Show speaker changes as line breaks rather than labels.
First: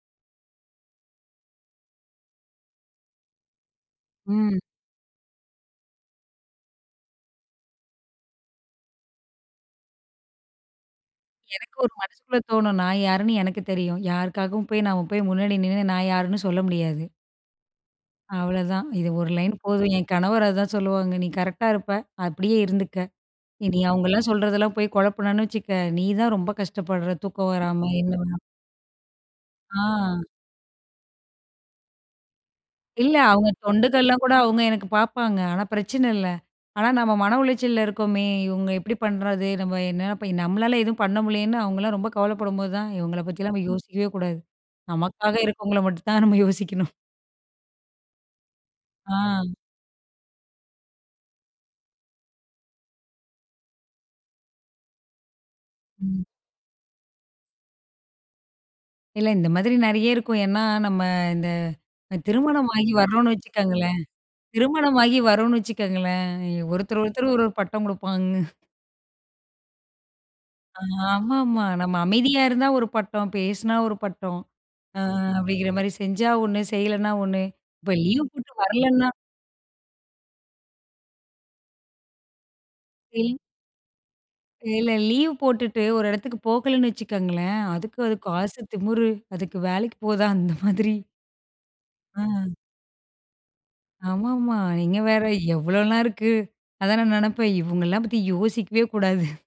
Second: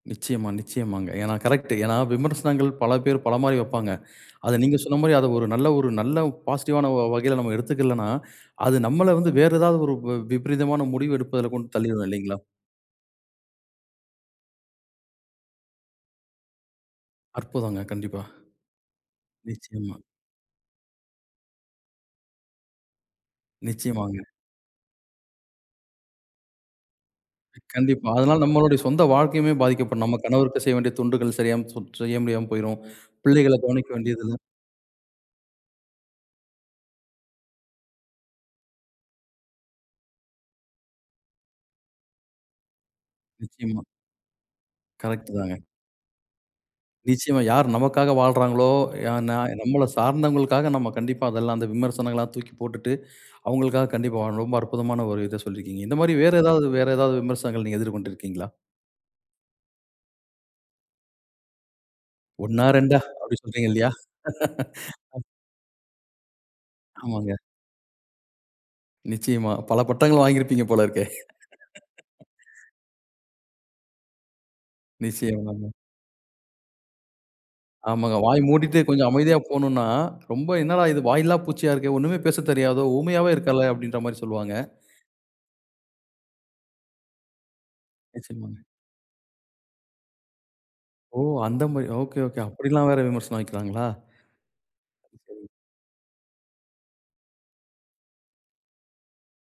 நிச்சயமா, நிச்சயமாங்க. ஏனா கரெக்ட், ஏனா விமர்சனங்கள் பல பேர் பல மாரி வைப்பாங்க. அத
ம்.
நீங்க சொன்ன மாரி அதை ஒரு, நல்ல ஒரு நல்ல பாசிட்டிவ் ஆன வ வ வகையில நம்ம எடுத்துக்கலனா, அது நம்மல வந்து வேறு ஏதாவது ஒரு வி வி விபரீதமான முடிவு எடுப்பதில கொண்டு
எனக்கு ஒரு
தள்ளிரும் இல்லைங்களா?
மனசுக்குள்ள தோணும். "நான் யாருன்னு எனக்கு தெரியும். யாருக்காகவும் போய் நம்ம போய் முன்னாடி நின்னு நான் யாருன்னு சொல்ல முடியாது."
அற்புதங்க! கண்டிப்பா.
அவ்வளோதான். இது ஒரு லைன் போதும்,
நிச்சயமா.
"என் கணவர் அதான் சொல்லுவாங்க, நீ கரெக்ட்டா இருப்ப, அப்படியே இருந்துக்க. இனி
நிச்சயமாங்க.
அவங்களலாம் சொல்றதெல்லாம் போய் குழப்புனன்னு வச்சுக்க, நீ தான் ரொம்ப கஷ்டப்படுற, தூக்கம் வராம,"
கண்டிப்பா,
என்ன
அதனால நம்முடைய சொந்த வாழ்க்கையுமே பாதிக்கப்படும். நம்ம
ஆ.
கணவருக்கு செய்ய வேண்டிய தொண்டுகள் சரியாம செய் செய்ய முடியாம போய்ரும்,
இல்ல, அவங்க
பிள்ளைகளை கவனிக்க
தொண்டுகள்லாம்
முடியாது.
கூட அவங்க எனக்கு பார்ப்பாங்க. ஆனா, பிரச்சனை இல்ல. ஆனா, நம்ம மன உளைச்சல்ல இருக்கோமே, இவங்க இப்படி பண்ணுறது, நம்ம என்ன போய் நம்மளால எதுவும் பண்ண முடியலேன்னு, அவங்களலாம் ரொம்ப கவலைப்படும்போது தான், இவங்களை பத்தியெல்லாம் நம்ம
நிச்சயமா.
யோசிக்கவே கூடாது, நமக்காக
கரெக்ட்டுதாங்க.
இருக்கறவங்களை மட்டும் தான் நம்ம யோசிக்கணும்.
நிச்சயமா யார் நமக்காக வாழ்றாங்களோ? யா நா
அ.
"நம்மல சார்ந்தவர்களுக்காக நம்ம கண்டிப்பா, அதெல்லாம் அந்த விமர்சனங்கள்லாம் தூக்கி போட்டுட்டு, அவங்களுக்காக கண்டிப்பா வாழணும், ரொம்ப அற்புதமான ஒரு இத சொல்லிருக்கீங்க," இந்த மாதிரி
ம்.
வேறு, ஏதாவது வேற ஏதாவது விமர்சனங்கள் நீங்க எதிர்கொண்டு இருக்கிங்களா?
இல்ல இந்த மாதிரி நிறைய இருக்கும். ஏன்னா, நம்ம இந்த இந்
1ஆ
திருமணம் ஆகி
2ஆ
வரோம்னு
அப்படி சொல்றீங்க இல்லையா?
வச்சுக்கோங்களேன் திருமணமாகி வரோம்னு வச்சுக்கோங்களேன், ஒருத்தர், ஒருத்தர்
ஆமாங்க.
ஒரு, ஒரு பட்டம் கொடுப்பாங்க.
நிச்சயமா, பல பட்டங்கள் வாங்கியிருப்பீங்க போலருக்கே.
ஆமாம்மா. நம்ம அமைதியா இருந்தா ஒரு பட்டம், பேசுனா ஒரு பட்டம், ஆ அப்படிங்கிற
நிச்சயமாங்க.
மாரி செஞ்சா 1, செய்யலைன்னா 1, இப்போ
ஆமாங்க.
லீவ்
வாய்
போட்டு
மூடிட்டு கொஞ்சம்
வரலைன்னா?
அமைதியா போனோனா, ரொம்ப என்னடா இது வாயில்ல பூச்சியா இருக்கே, ஒண்ணுமே பேசத் தெரியாதோ? ஊமையாவே
இல்
இருக்காலே, அப்படின்கிற மாரி சொல்வாங்க.
இல்ல. லீவ் போட்டுட்டு ஒரு இடத்துக்கு போகலன்னு வச்சுக்கோங்களேன், அதுக்கு அது காசு
நிச்சயமாங்க.
திமிரு, அதுக்கு வேலைக்கு போதா அந்த மாதிரி,
ஓ! அந்த மாரி. ஒகே, ஒகே
அம்.
அப்படியெல்லாம் வேறு விமர்சனம் வைக்கிறாங்களா?
ஆமாம்மா. நீங்க
அது
வேறு
சரி.
எவ்வளோலாம் இருக்கு, அதான் நான் நினைப்பேன் இவங்களலாம் பத்தி யோசிக்கவே கூடாது.